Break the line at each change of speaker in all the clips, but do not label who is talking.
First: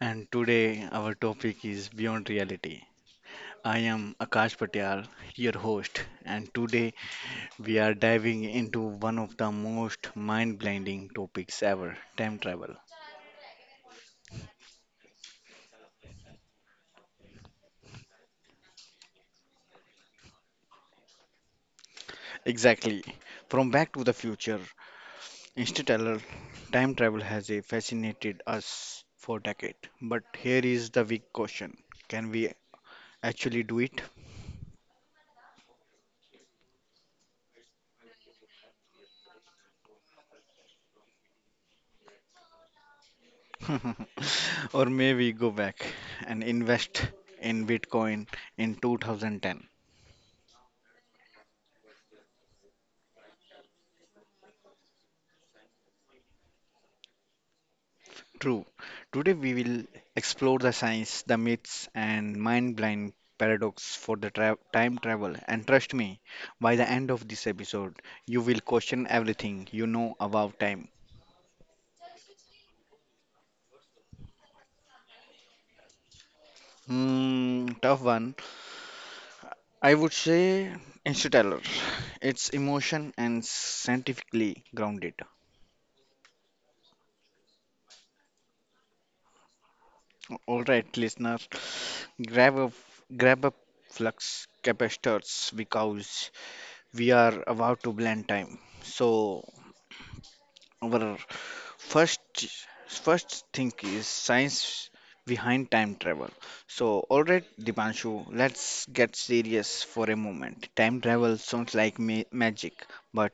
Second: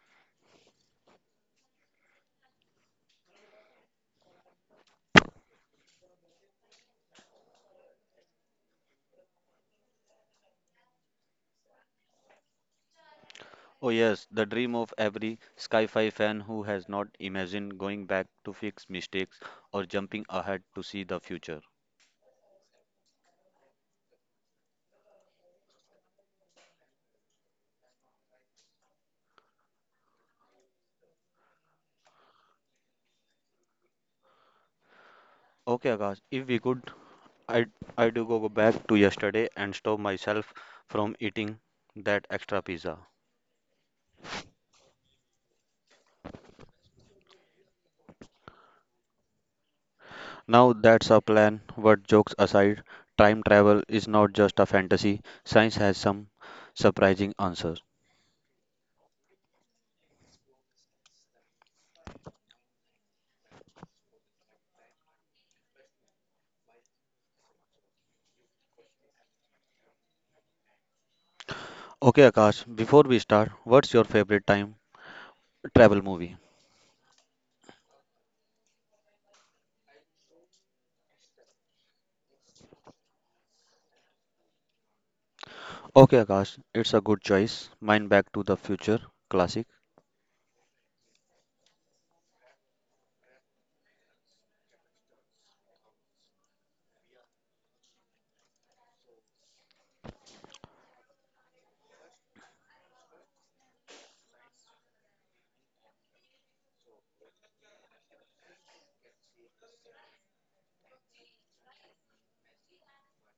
And today our topic is Beyond Reality. I am Akash Patyal, your host, and today we are diving into one of the most mind-blinding topics ever, time travel.
Oh, yes, the dream of every Sky 5 fan who has not imagined going back to fix mistakes or jumping ahead to see the future.
Exactly. From Back to the Future, interstellar time travel has fascinated us for decades. But here is the big question. Can we actually do it?
Okay, Akash, if we could, I'd, I do go back to yesterday and stop myself from eating that extra pizza.
Or maybe go back and invest in Bitcoin in 2010.
Now that's a plan, but jokes aside, time travel is not just a fantasy, science has some surprising answers.
True. Today we will explore the science, the myths, and mind-blowing paradox for the time travel. And trust me, by the end of this episode, you will question everything you know about time.
Okay, Akash, before we start, what's your favorite time travel movie?
Tough one. I would say Interstellar. It's emotion and scientifically grounded.
Okay, Akash, it's a good choice. Mine Back to the Future classic.
All right, listener, grab a grab a flux capacitors because we are about to blend time. So our first first thing is science behind time travel. So all right, Dipanshu, let's get serious for a moment. Time travel sounds like magic, but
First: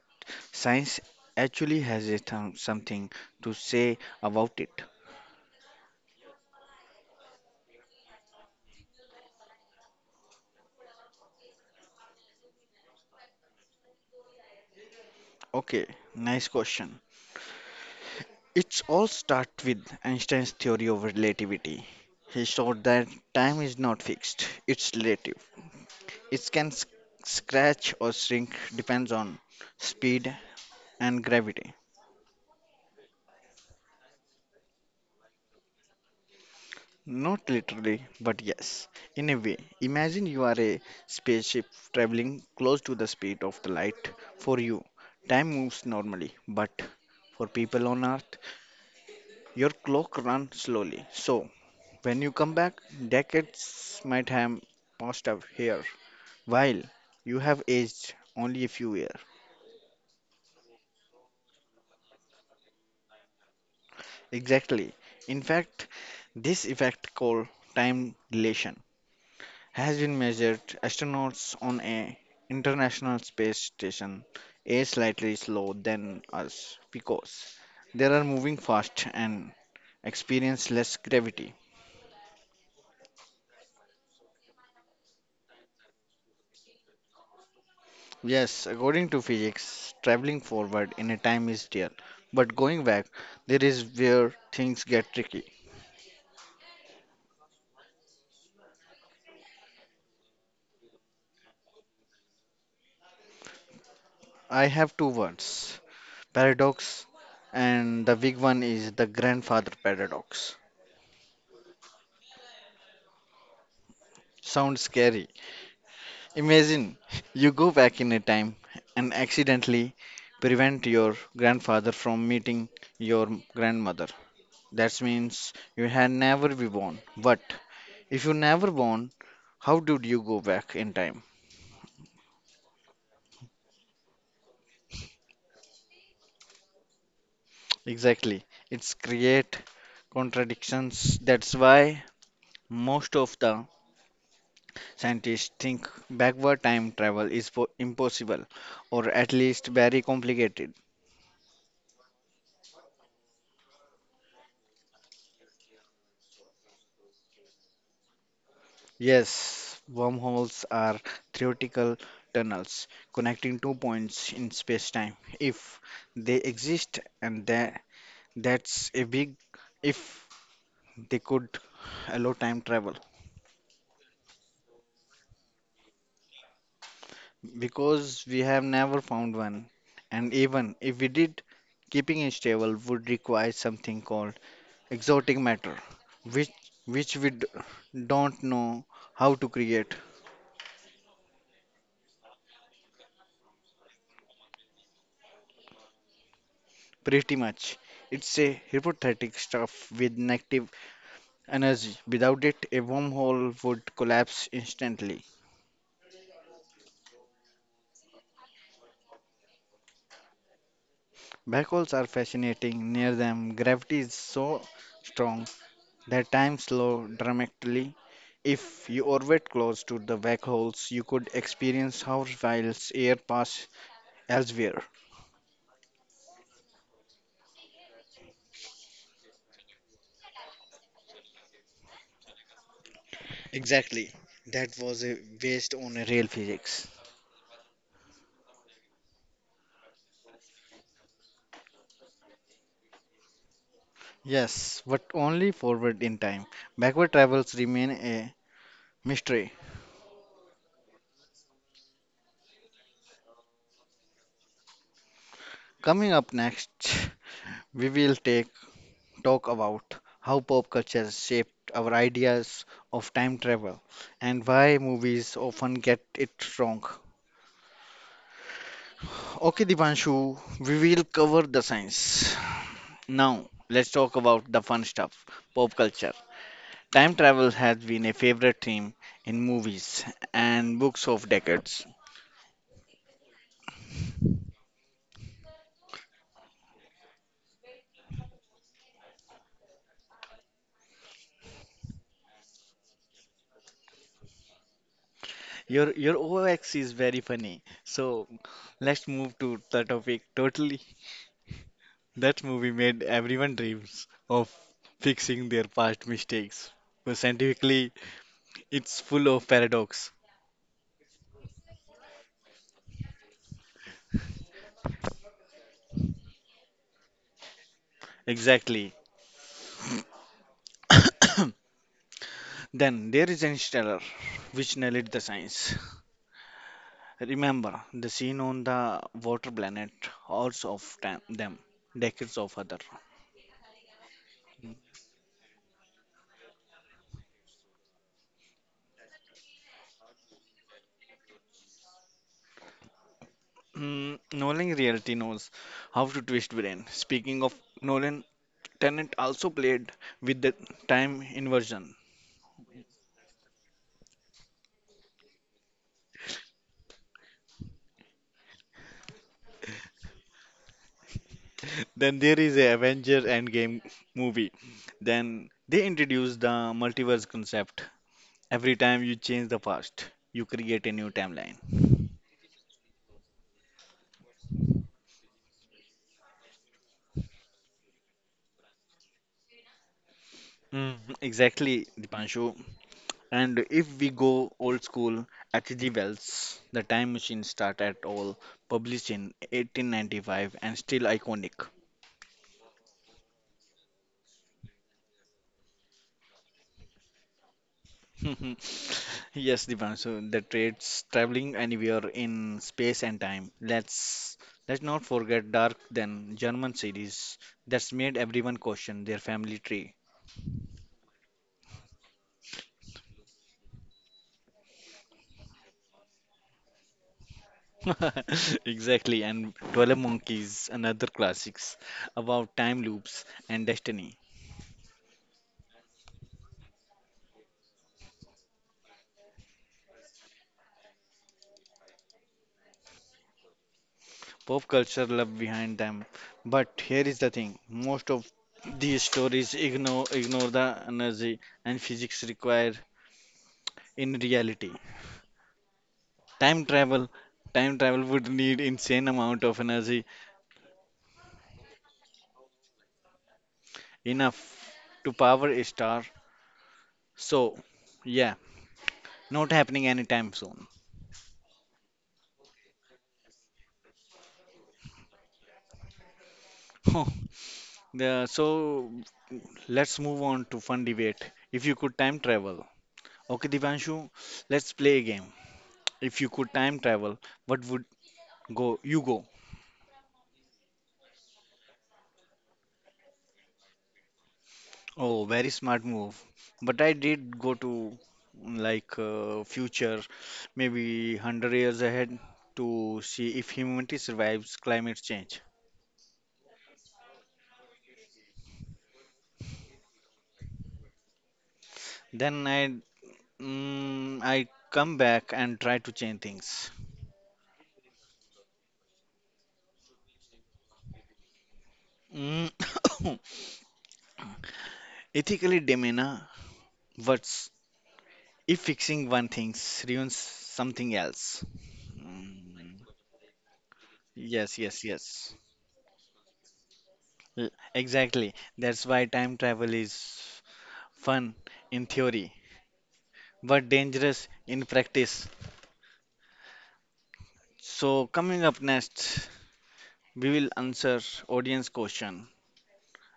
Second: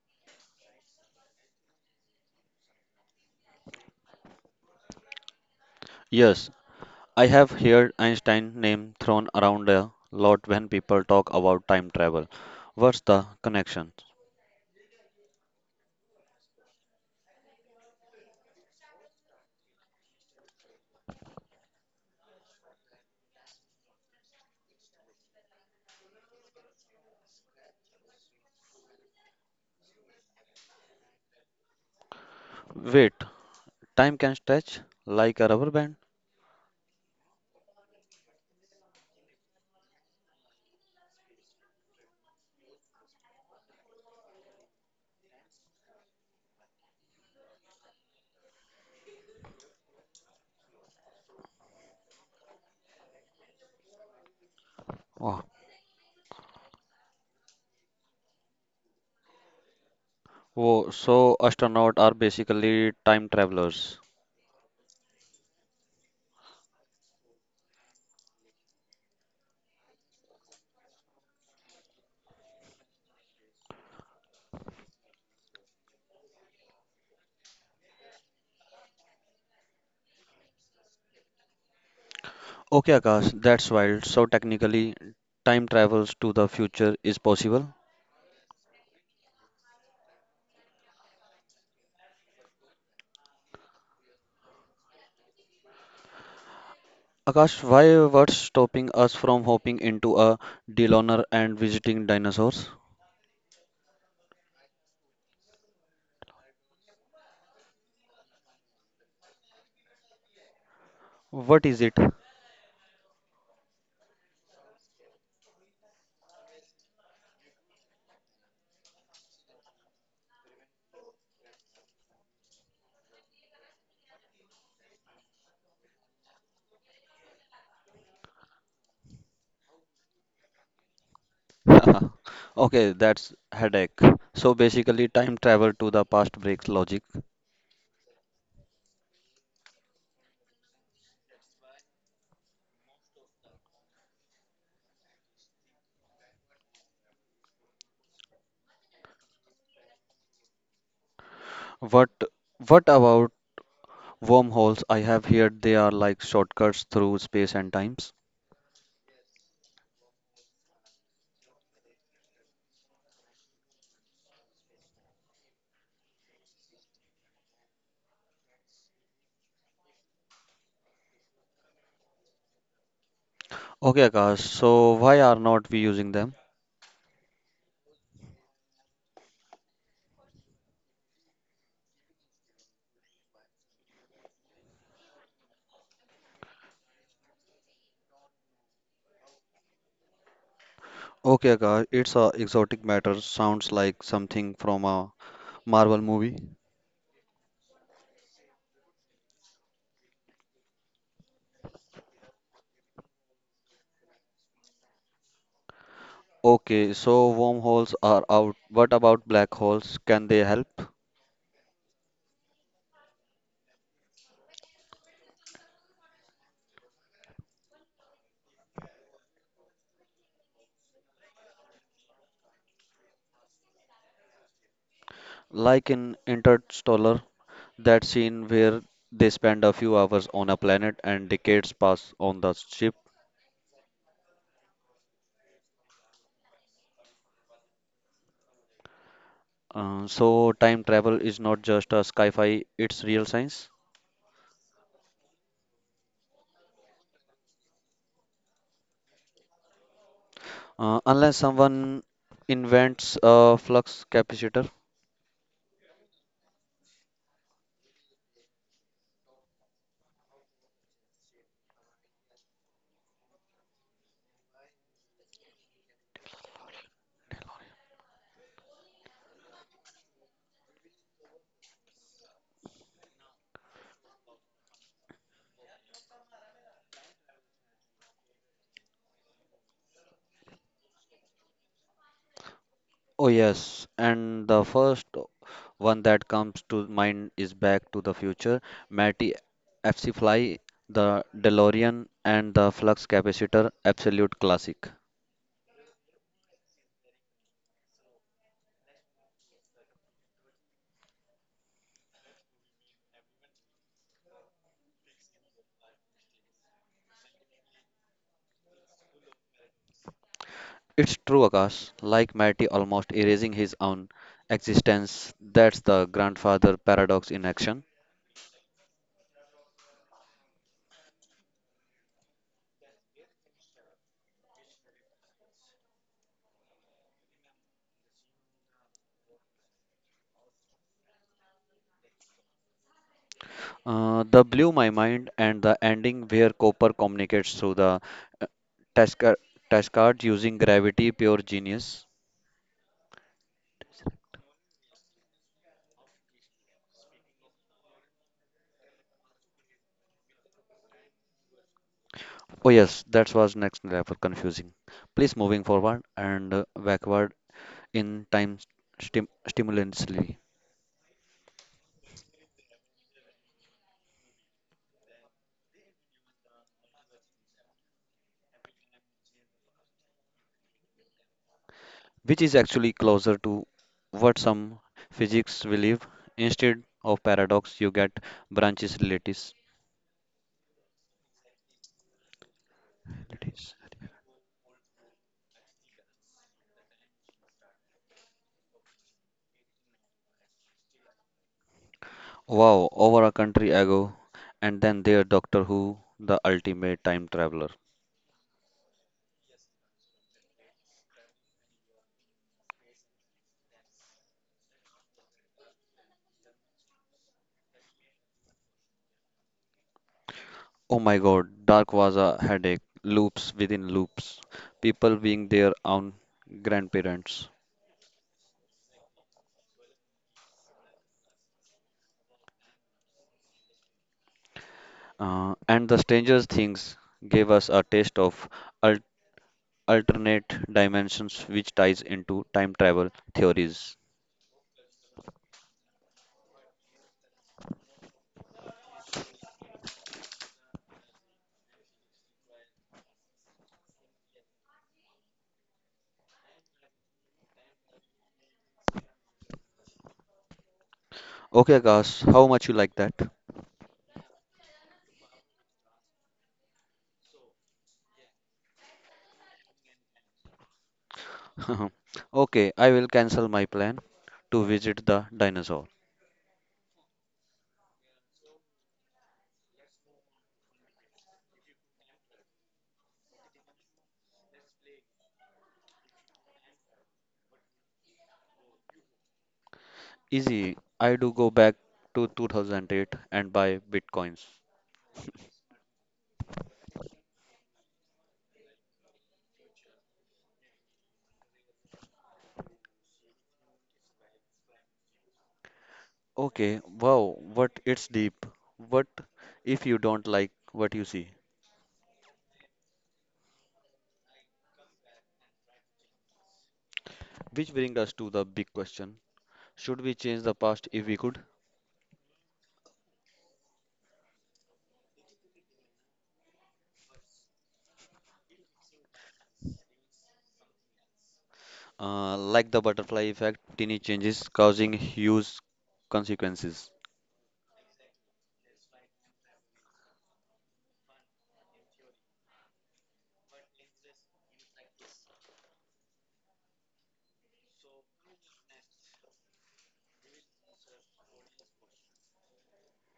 science actually has a something to say about it.
Yes, I have heard Einstein name thrown around a lot when people talk about time travel. What's the connection?
Okay, nice question. It's all start with Einstein's theory of relativity. He showed that time is not fixed, it's relative. It can scratch or shrink depends on speed and gravity.
Wait, time can stretch like a rubber band?
Not literally, but yes, in a way. Imagine you are a spaceship traveling close to the speed of the light. For you, time moves normally, but for people on Earth, your clock runs slowly. So, when you come back, decades might have passed up
Oh,
here, while you have aged only a few years.
whoa, so astronauts are basically time travelers.
Exactly. In fact, this effect called time dilation has been measured. Astronauts on a international space station age slightly slower than us because they are moving fast and experience less gravity.
Okay, Akash, that's wild. So technically, time travels to the future is possible.
Yes, according to physics, traveling forward in a time is real, but going back, there is where things get tricky.
Akash, why what's stopping us from hopping into a DeLorean and visiting dinosaurs?
I have two words paradox, and the big one is the grandfather paradox.
What is it?
Sounds scary. Imagine you go back in a time and accidentally prevent your grandfather from meeting your grandmother. That means you had never been born. But if you never born, how did you go back in time?
Okay, that's headache. So basically, time travel to the past breaks logic.
Exactly. It's create contradictions. That's why most of the scientists think backward time travel is po impossible or at least very complicated.
What what about wormholes? I have heard they are like shortcuts through space and times.
Yes, wormholes are theoretical tunnels connecting two points in space-time if they exist and that's a big if they could allow time travel.
Okay, Akash, so why are not we using them?
Because we have never found one. And even if we did, keeping it stable would require something called exotic matter, which which don't know how to create.
Okay, Akash, it's a exotic matter. Sounds like something from a Marvel movie.
Pretty much. It's a hypothetic stuff with negative energy. Without it, a wormhole would collapse instantly.
Okay, so wormholes are out. What about black holes? Can they help?
Black holes are fascinating. Near them, gravity is so strong that time slows dramatically. If you orbit close to the black holes, you could experience how whilst air pass elsewhere.
Like in Interstellar, that scene where they spend a few hours on a planet and decades pass on the ship.
Exactly. That was a waste on a real physics.
So time travel is not just a sci-fi, it's real science.
Yes, but only forward in time. Backward travels remain a mystery.
Unless someone invents a flux capacitor.
Coming up next, we will take talk about how pop culture shaped our ideas of time travel and why movies often get it wrong. Okay, Divanshu, we will cover the science. Now, let's talk about the fun stuff pop culture. Time travel has been a favorite theme in movies and books of decades.
Oh yes, and the first one that comes to mind is Back to the Future. Matty FC Fly, the DeLorean, and the flux capacitor, absolute classic.
Your OX is very funny. So, let's move to the topic totally. That movie made everyone dreams of fixing their past mistakes. But scientifically, it's full of paradox.
It's true, Akash. Like Matty almost erasing his own existence, that's the grandfather paradox in action.
Exactly. Then there is Interstellar, which nailed the science. Remember the scene on the water planet, hordes of them, decades of other.
The blew my mind and the ending where Copper communicates through the uh, Tasca- Tascard using gravity, pure genius.
Nolan reality knows how to twist brain. Speaking of Nolan, Tennant also played with the time inversion.
Oh yes, that was next level confusing. Please moving forward and backward in time stimulously.
Then there is a Avenger Endgame movie. Then they introduce the multiverse concept. Every time you change the past, you create a new timeline.
Which is actually closer to what some physics believe. Instead of paradox, you get branches relatives.
Mm, Exactly, Dipanshu. And
Relatives.
if we go old school, H.G. Wells, the time machine start at all, published in 1895 and still iconic.
Wow, over a country ago, and then there Doctor Who, the ultimate time traveler.
Yes, Divan, so the trades traveling anywhere in space and time. Let's not forget Dark then German series that's made everyone question their family tree.
Oh my god, Dark was a headache, loops within loops, people being their own grandparents.
Exactly, and 12 Monkeys, another classics about time loops and destiny.
And the Stranger Things gave us a taste of al- alternate dimensions, which ties into time travel theories.
Pop culture love behind them. But here is the thing most of these stories ignore, ignore the energy and physics required in reality. Time travel time travel would need insane amount of energy
Okay, Akash, how much you like that?
enough to power a star. So, yeah, not happening anytime soon.
Okay, I will cancel my plan to visit the dinosaur.
So let's move on to fun debate. If you could time travel, okay, Divanshu, let's play a game. If you could time travel, what would go you go?
Easy, I do go back to 2008 and buy bitcoins.
Oh, very smart move. But I did go to like future, maybe 100 years ahead to see if humanity survives climate change.
Okay, wow, what it's deep. What if you don't like what you see?
Then I come back and try to change things.
Which brings us to the big question. Should we change the past if we could?
Mm, Ethically, Demena, what's if fixing one thing ruins something else?
Like
Mm,
the butterfly effect, tiny changes
yes, yes,
causing
yes.
huge consequences.
Exactly. That's why time travel is fun in theory were dangerous in practice. So coming up next, we will answer audience question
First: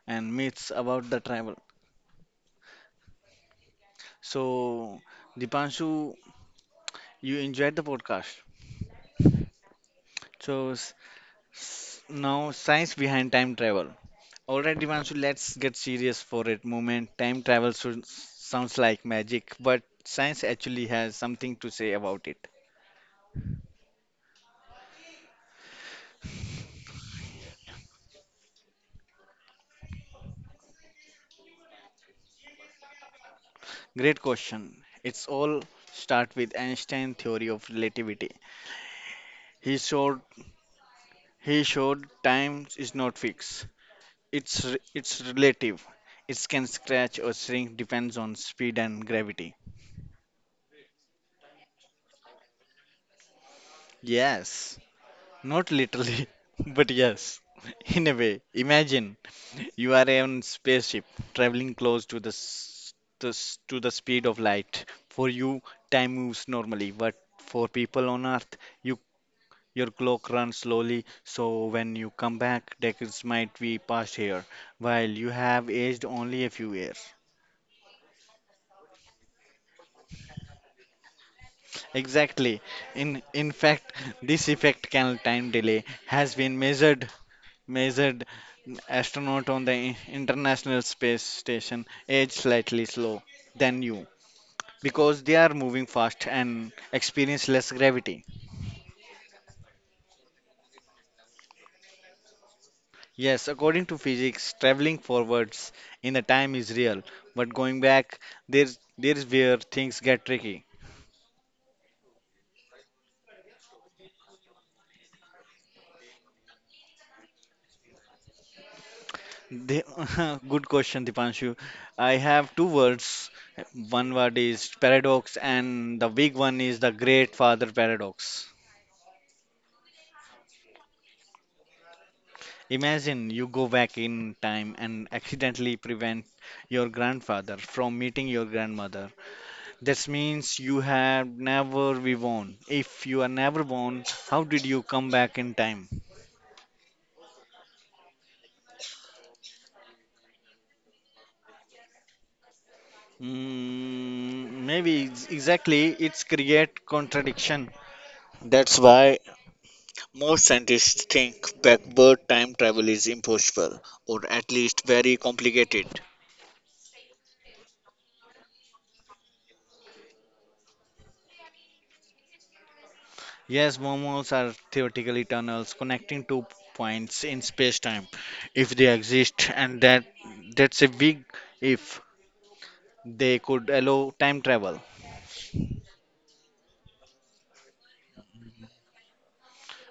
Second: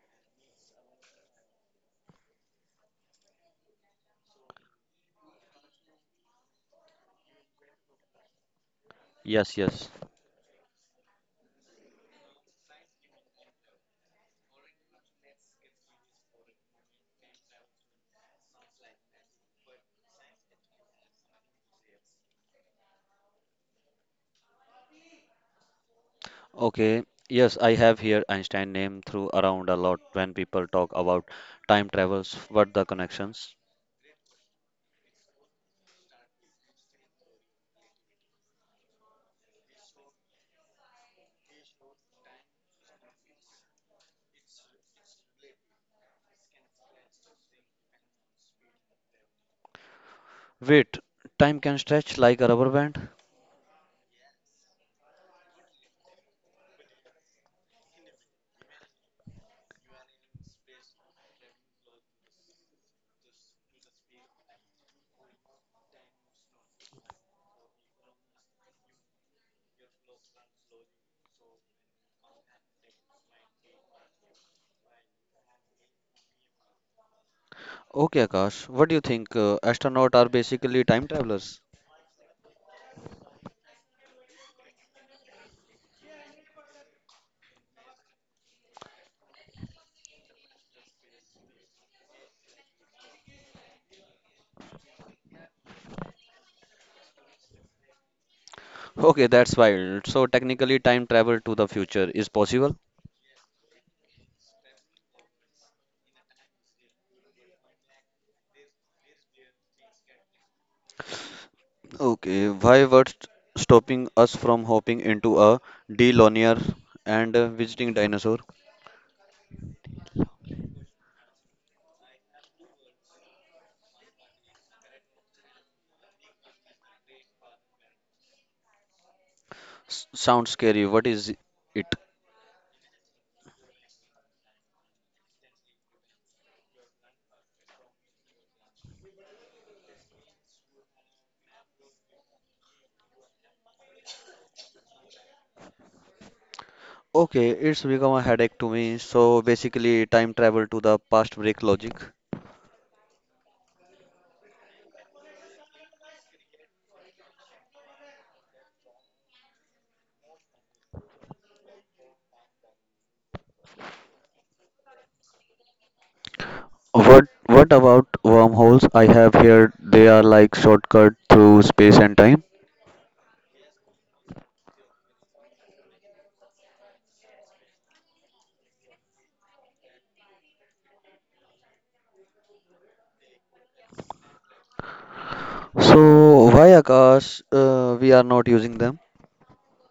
and myths about the travel. So Dipanshu, you enjoyed the podcast.
Yes, yes.
So now science behind time travel. All right, Dipanshu, let's get serious for a moment. Time travel sounds like magic, but science actually has something to say about it.
Okay, yes, I have here Einstein name through around a lot when people talk about time travels. What the connections?
Great question. It's all start with Einstein theory of relativity. He showed He showed time is not fixed. It's relative. It can scratch or shrink depends on speed and gravity.
Wait, time can stretch like a rubber band?
Yes, not literally, but yes. In a way, imagine you are on spaceship traveling close to to the speed of light. For you, time moves normally, but for people on Earth, you your clock runs slowly. So when you come back, decades might be past here, while you have aged only a few years.
Okay, Akash, what do you think? Astronauts are basically time travelers.
Exactly. In fact, this effect can time delay has been measured astronaut on the International Space Station age slightly slow than you because they are moving fast and experience less gravity.
Okay, that's wild. So technically, time travel to the future is possible.
Yes, according to physics, traveling forwards in the time is real, but going back there's where things get tricky.
Okay, why what's stopping us from hopping into a D linear and visiting dinosaur?
They, good question, Dipanshu. I have two words. One word is paradox, and the big one is the great father paradox.
S Sounds scary. What is it?
Imagine you go back in time and accidentally prevent your grandfather from meeting your grandmother. That means you have never been born. If you are never born, how did you come back in time?
Okay, it's become a headache to me. So basically, time travel to the past break logic.
Maybe exactly it's create contradiction. That's why most scientists think backward time travel is impossible, or at least very complicated.
What about wormholes? I have heard they are like shortcut through space and time.
Yes, wormholes are theoretically tunnels connecting two points in space-time, if they exist, and that's a big if they could allow time travel,
So why Akash, we are not using them?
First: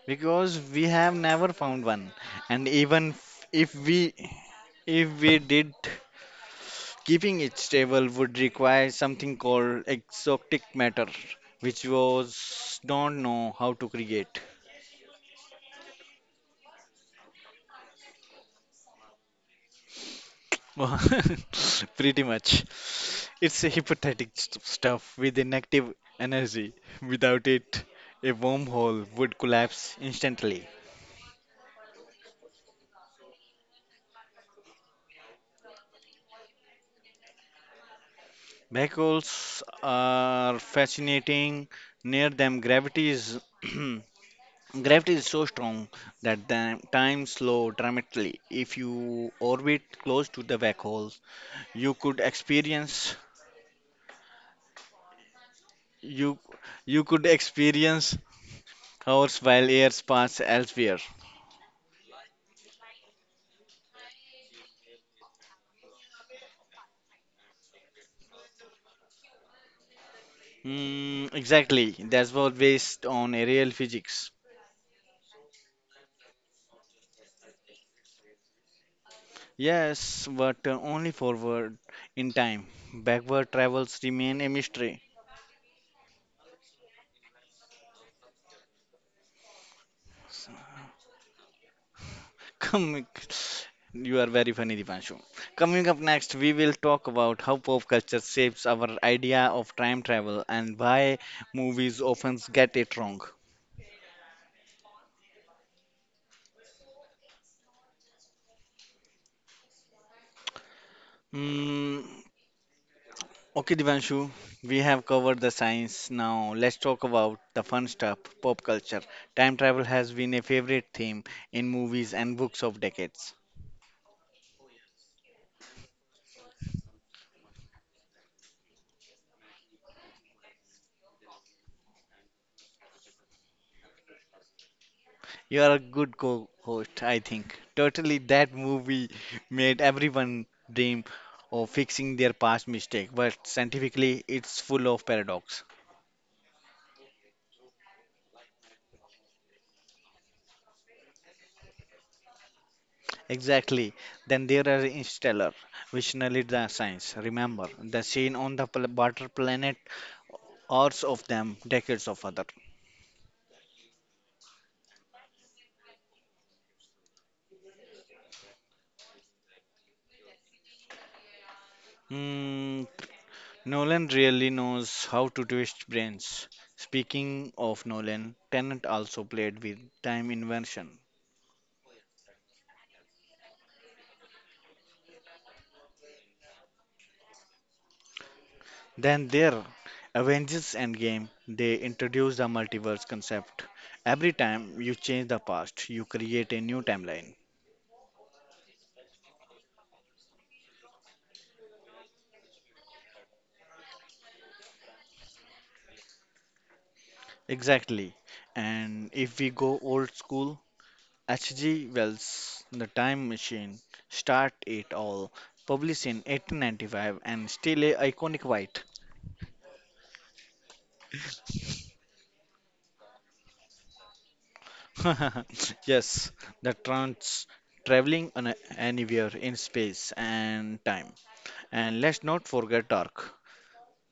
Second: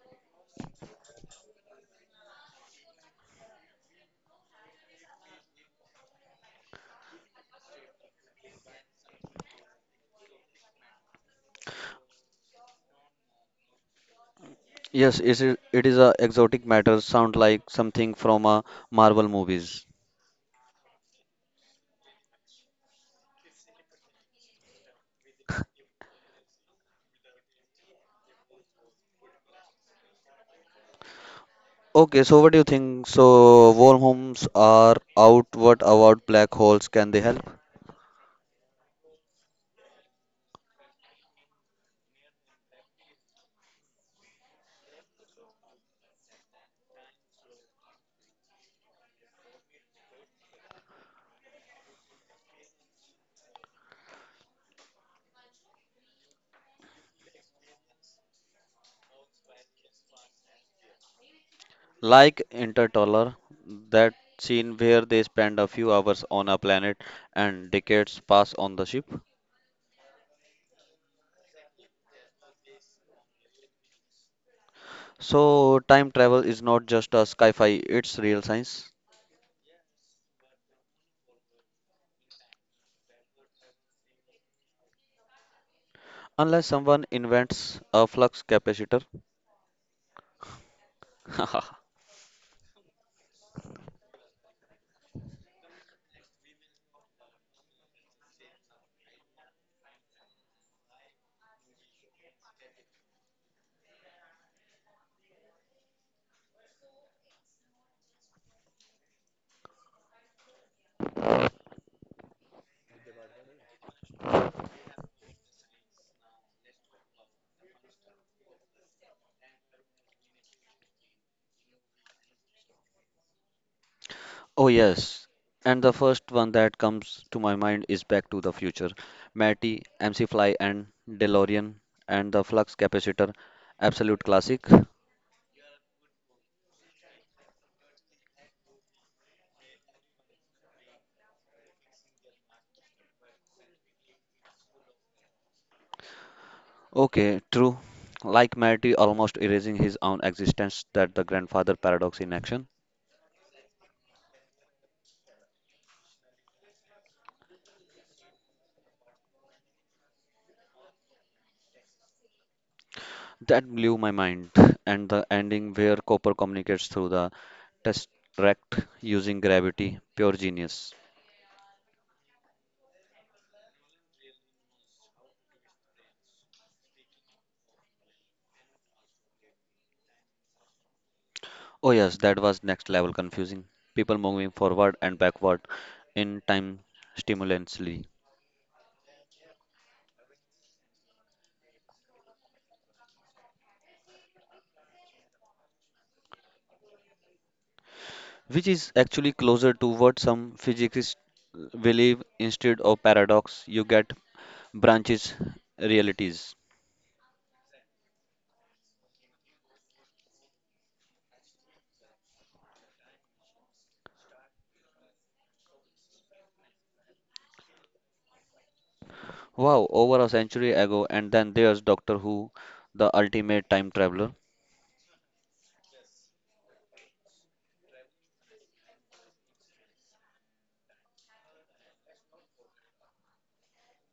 because we have never found one, and even if we if we did keeping it stable would require something called exotic matter, which was don't know how to create.
Yes, it is a exotic matter. Sound like something from a Marvel movies.
Pretty much. It's a hypothetic stuff with a negative energy. Without it, a wormhole would collapse instantly.
Okay, so what do you think? So wormholes are out. What about black holes? Can they help?
Black holes are fascinating. Near them, gravity is gravity is so strong that the time slow dramatically if you orbit close to the black hole. You could experience you you could experience hours while years pass elsewhere.
Like Interstellar, that scene where they spend a few hours on a planet and decades pass on the ship.
Exactly. That's what based on aerial physics.
So, time travel is not just a sci fi, it's real science.
Yes, but only forward in time. Backward travels remain a mystery.
Unless someone invents a flux capacitor.
Coming, you are very funny, Dipanshu. Coming up next, we will talk about how pop culture shapes our idea of time travel and why movies often get it wrong. Hmm. Okay, Divanshu, we have covered the science. Now let's talk about the fun stuff, pop culture. Time travel has been a favorite theme in movies and books of decades.
Oh, yes. And the first one that comes to my mind is Back to the Future. Matty, MC Fly, and DeLorean, and the flux capacitor. Absolute classic.
You are a good co-host, I think. Totally, that movie made everyone dream of fixing their past mistake, but scientifically, it's full of paradox.
Okay, true. Like Matty almost erasing his own existence, that the grandfather paradox in action.
Exactly. Then there are Interstellar, which narrate the science. Remember the scene on the butter planet, hours of them, decades of other.
That blew my mind. And the ending where Copper communicates through the tesseract using gravity, pure genius.
Mm, Nolan really knows how to twist brains. Speaking of Nolan, Tennant also played with time inversion.
Oh yes, that was next level confusing. People moving forward and backward in time stimulously,
Then there, Avengers Endgame, they introduced the multiverse concept. Every time you change the past, you create a new timeline.
which is actually closer to what some physicists believe instead of paradox, you get branches realities.
Exactly. And if we go old school, H.G. Wells, The Time Machine, start it all, published in 1895 and still a iconic white.
Wow, over a century ago, and then there's Doctor Who, the ultimate time traveler.
Yes, the trans traveling anywhere in space and time. And let's not forget Dark.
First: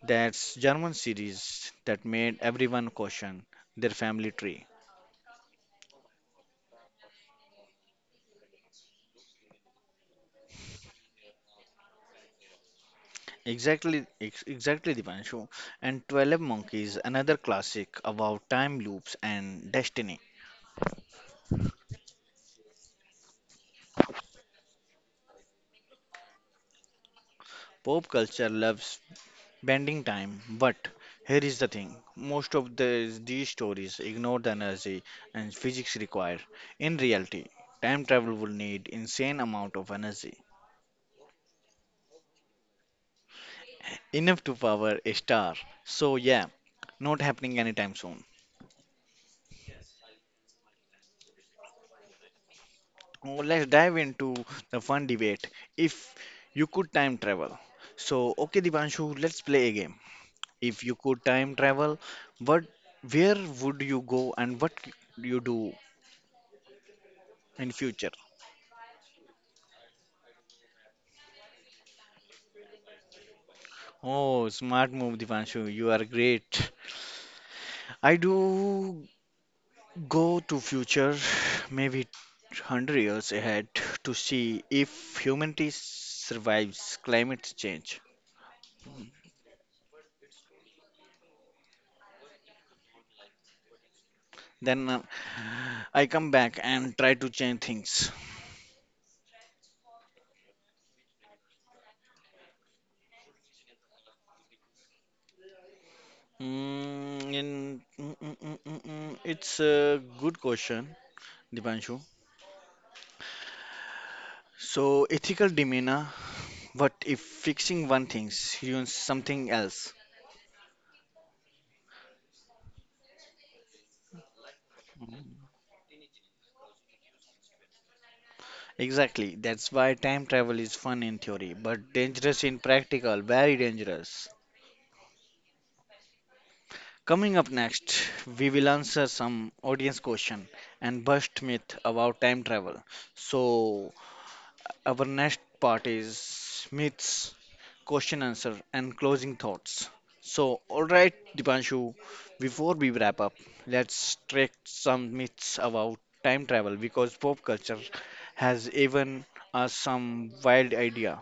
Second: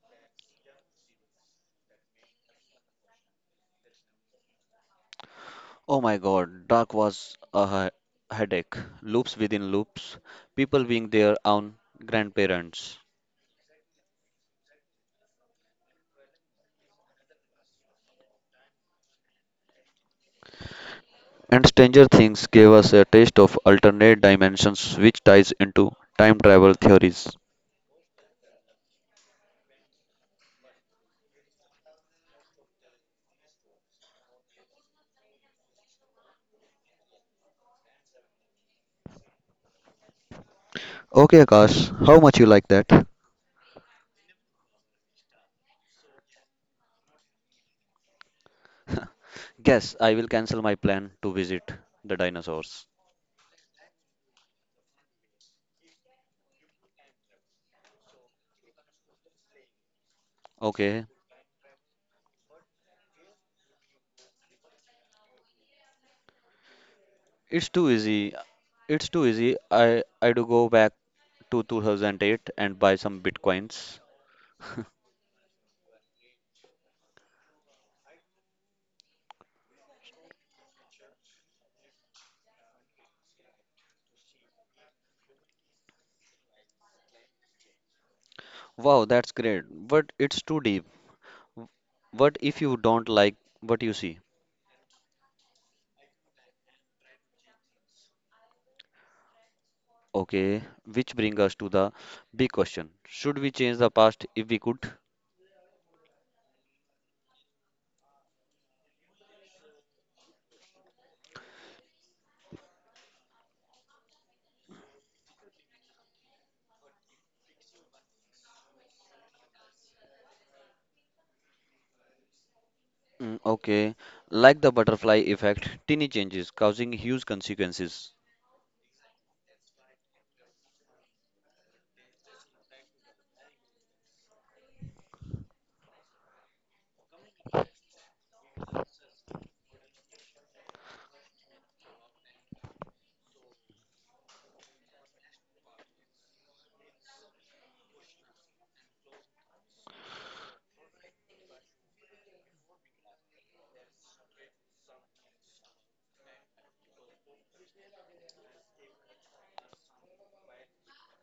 That's German series that made everyone question their family tree.
Oh my god, Dark was a headache. Loops within loops, people being their own grandparents.
Exactly, Dipanshu. And 12 Monkeys, another classic about time loops and destiny.
And Stranger Things gave us a taste of alternate dimensions, which ties into time travel theories.
Pop culture loves bending time, but here is the thing most of these stories ignore the energy and physics required. In reality, time travel will need insane amount of energy,
Okay, Akash, how much you like that?
enough to power a star. So yeah, not happening anytime soon.
Guess I will cancel my plan to visit the dinosaurs.
Oh, let's dive into the fun debate. If you could time travel, so okay, Divanshu, let's play a game. If you
Okay,
could time travel, what, where would you go and what you do
it's
in
too
future?
easy. It's too easy. I do go back to 2008 and buy some bitcoins.
Oh, smart move, Divanshu. You are great. I do go to future, maybe 100 years ahead, to see if humanity survives climate change.
Wow, that's great, but it's too deep. W- What if you don't like what you see?
Then I come back and try to change things.
Okay, which brings us to the big question. Should we change the past if we could?
Mm, in, mm, mm, mm, mm, mm. mm, It's a good question, Dipanshu. So, ethical demeanor, what if fixing one thing ruins something else?
Mm, okay, like the butterfly effect, tiny changes causing huge consequences.
Exactly. That's why time travel is fun in theory, but dangerous in practical, very dangerous. Coming up next, we will answer some audience question and bust myth about time travel. So our next part is myths, question answer and closing thoughts. So all right, Dipanshu, before we wrap up, let's check some myths about time travel because pop culture has even us some wild idea.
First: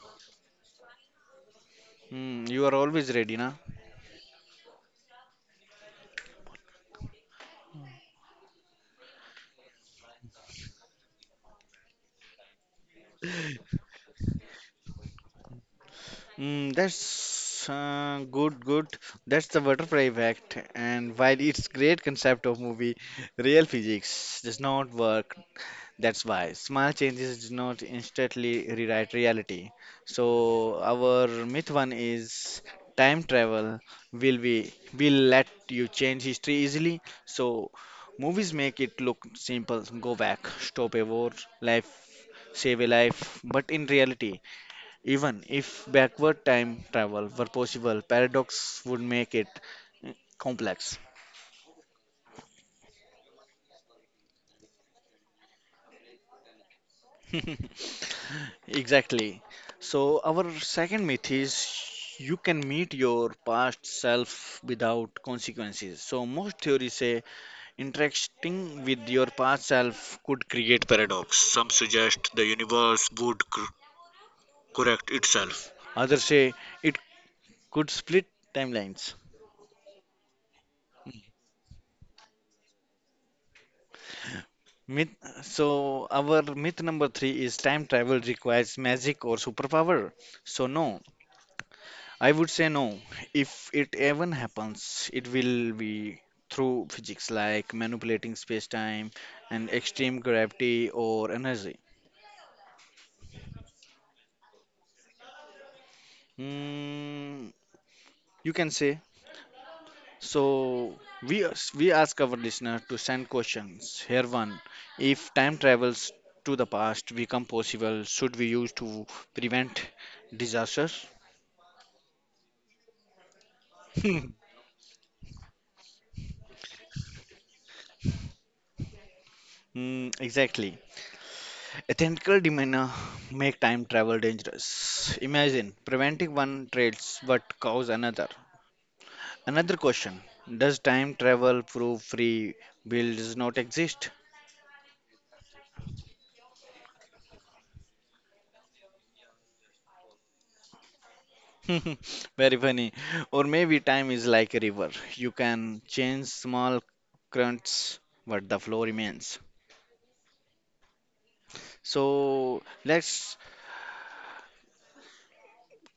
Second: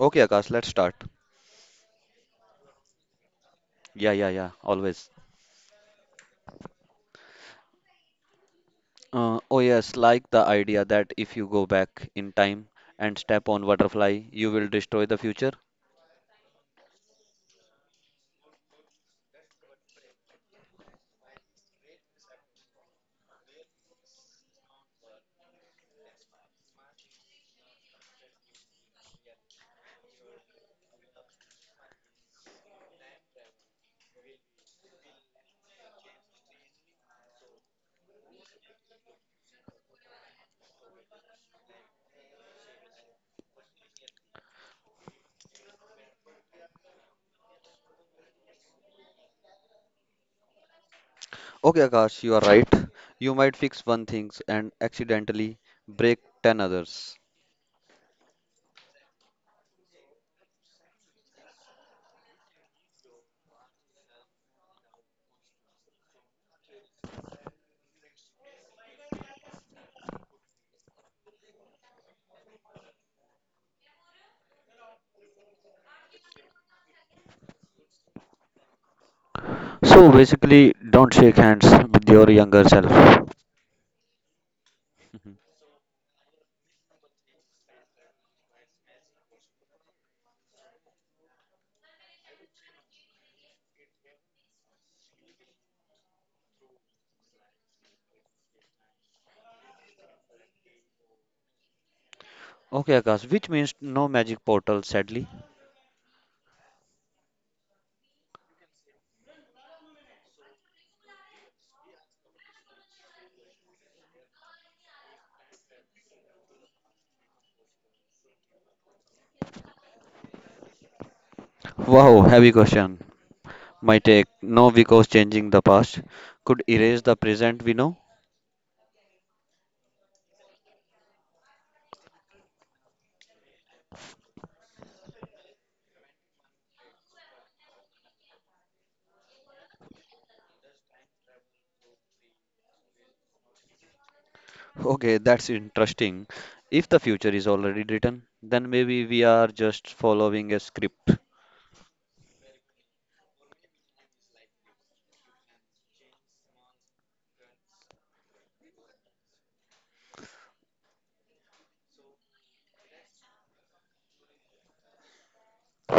Okay, Akash, let's start.
You are always ready, na?
Yeah, yeah, yeah, always. Oh, yes, like the idea that if you go back in time and step on butterfly, you will destroy the future.
That's good. That's the butterfly effect. And while it's great concept of movie, real physics does not work. That's why small changes do not instantly rewrite reality. So our myth one is time travel. Will we will let you change history easily? So movies make it look simple. Go back, stop a war, life, save a life. But in reality. Even if backward time travel were possible, paradox would make it complex.
Okay, Akash, you are right. You might fix one thing and accidentally break 10 others.
Exactly. So, our second myth is you can meet your past self without consequences. So, most theories say interacting with your past self could create paradox. Some suggest the universe would correct itself, others say it could split timelines.
So basically, don't shake hands with your younger self.
Myth,
Mhm.
so our myth number three is time travel requires magic or superpower. So no, I would say no. If it even happens, it will be through physics like manipulating space-time and extreme gravity or energy.
Okay, Akash, which means no magic portal, sadly.
Mm, you can say. So we ask our listener to send questions. Here one, if time travels to the past become possible, should we use to prevent disasters?
Wow, heavy question. My take, no, because changing the past could erase the present we know.
Exactly. Ethical tentacle demeanor make time travel dangerous. Imagine preventing one traits but cause another. Another question: does time travel prove free will does not exist?
Okay, that's interesting. If the future is already written, then maybe we are just following a script.
Very funny. Or maybe time is like a river. You can change small currents, but the flow remains. So let's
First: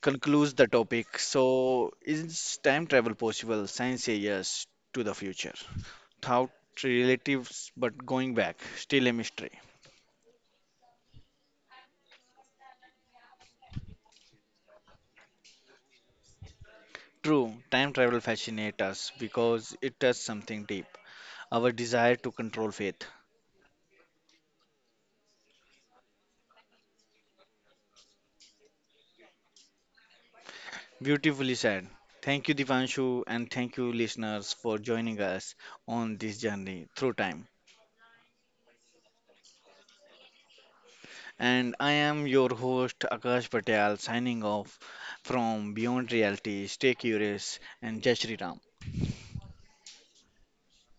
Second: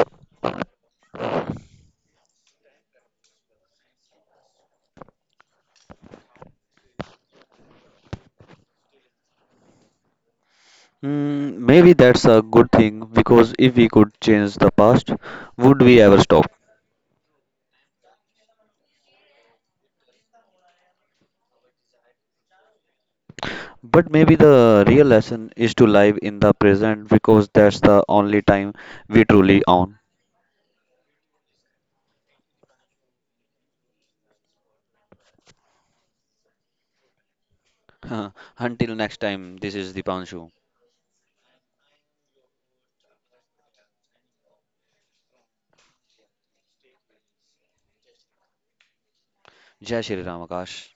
conclude the topic. So is time travel possible? Science say yes to the future. Without relatives but going back, still a mystery.
Mm, maybe that's a good thing because if we could change the past, would we ever stop?
True, time travel fascinates us because it touches something deep our desire to control fate.
But maybe the real lesson is to live in the present because that's the only time we truly own.
Beautifully said. Thank you, Divanshu, and thank you, listeners, for joining us on this journey through time.
Until next time, this is Dipanshu.
And I am your host, Akash Patel, signing off from Beyond Reality. Stay curious and Jai Shri Ram.
Jai Shri Ramakash.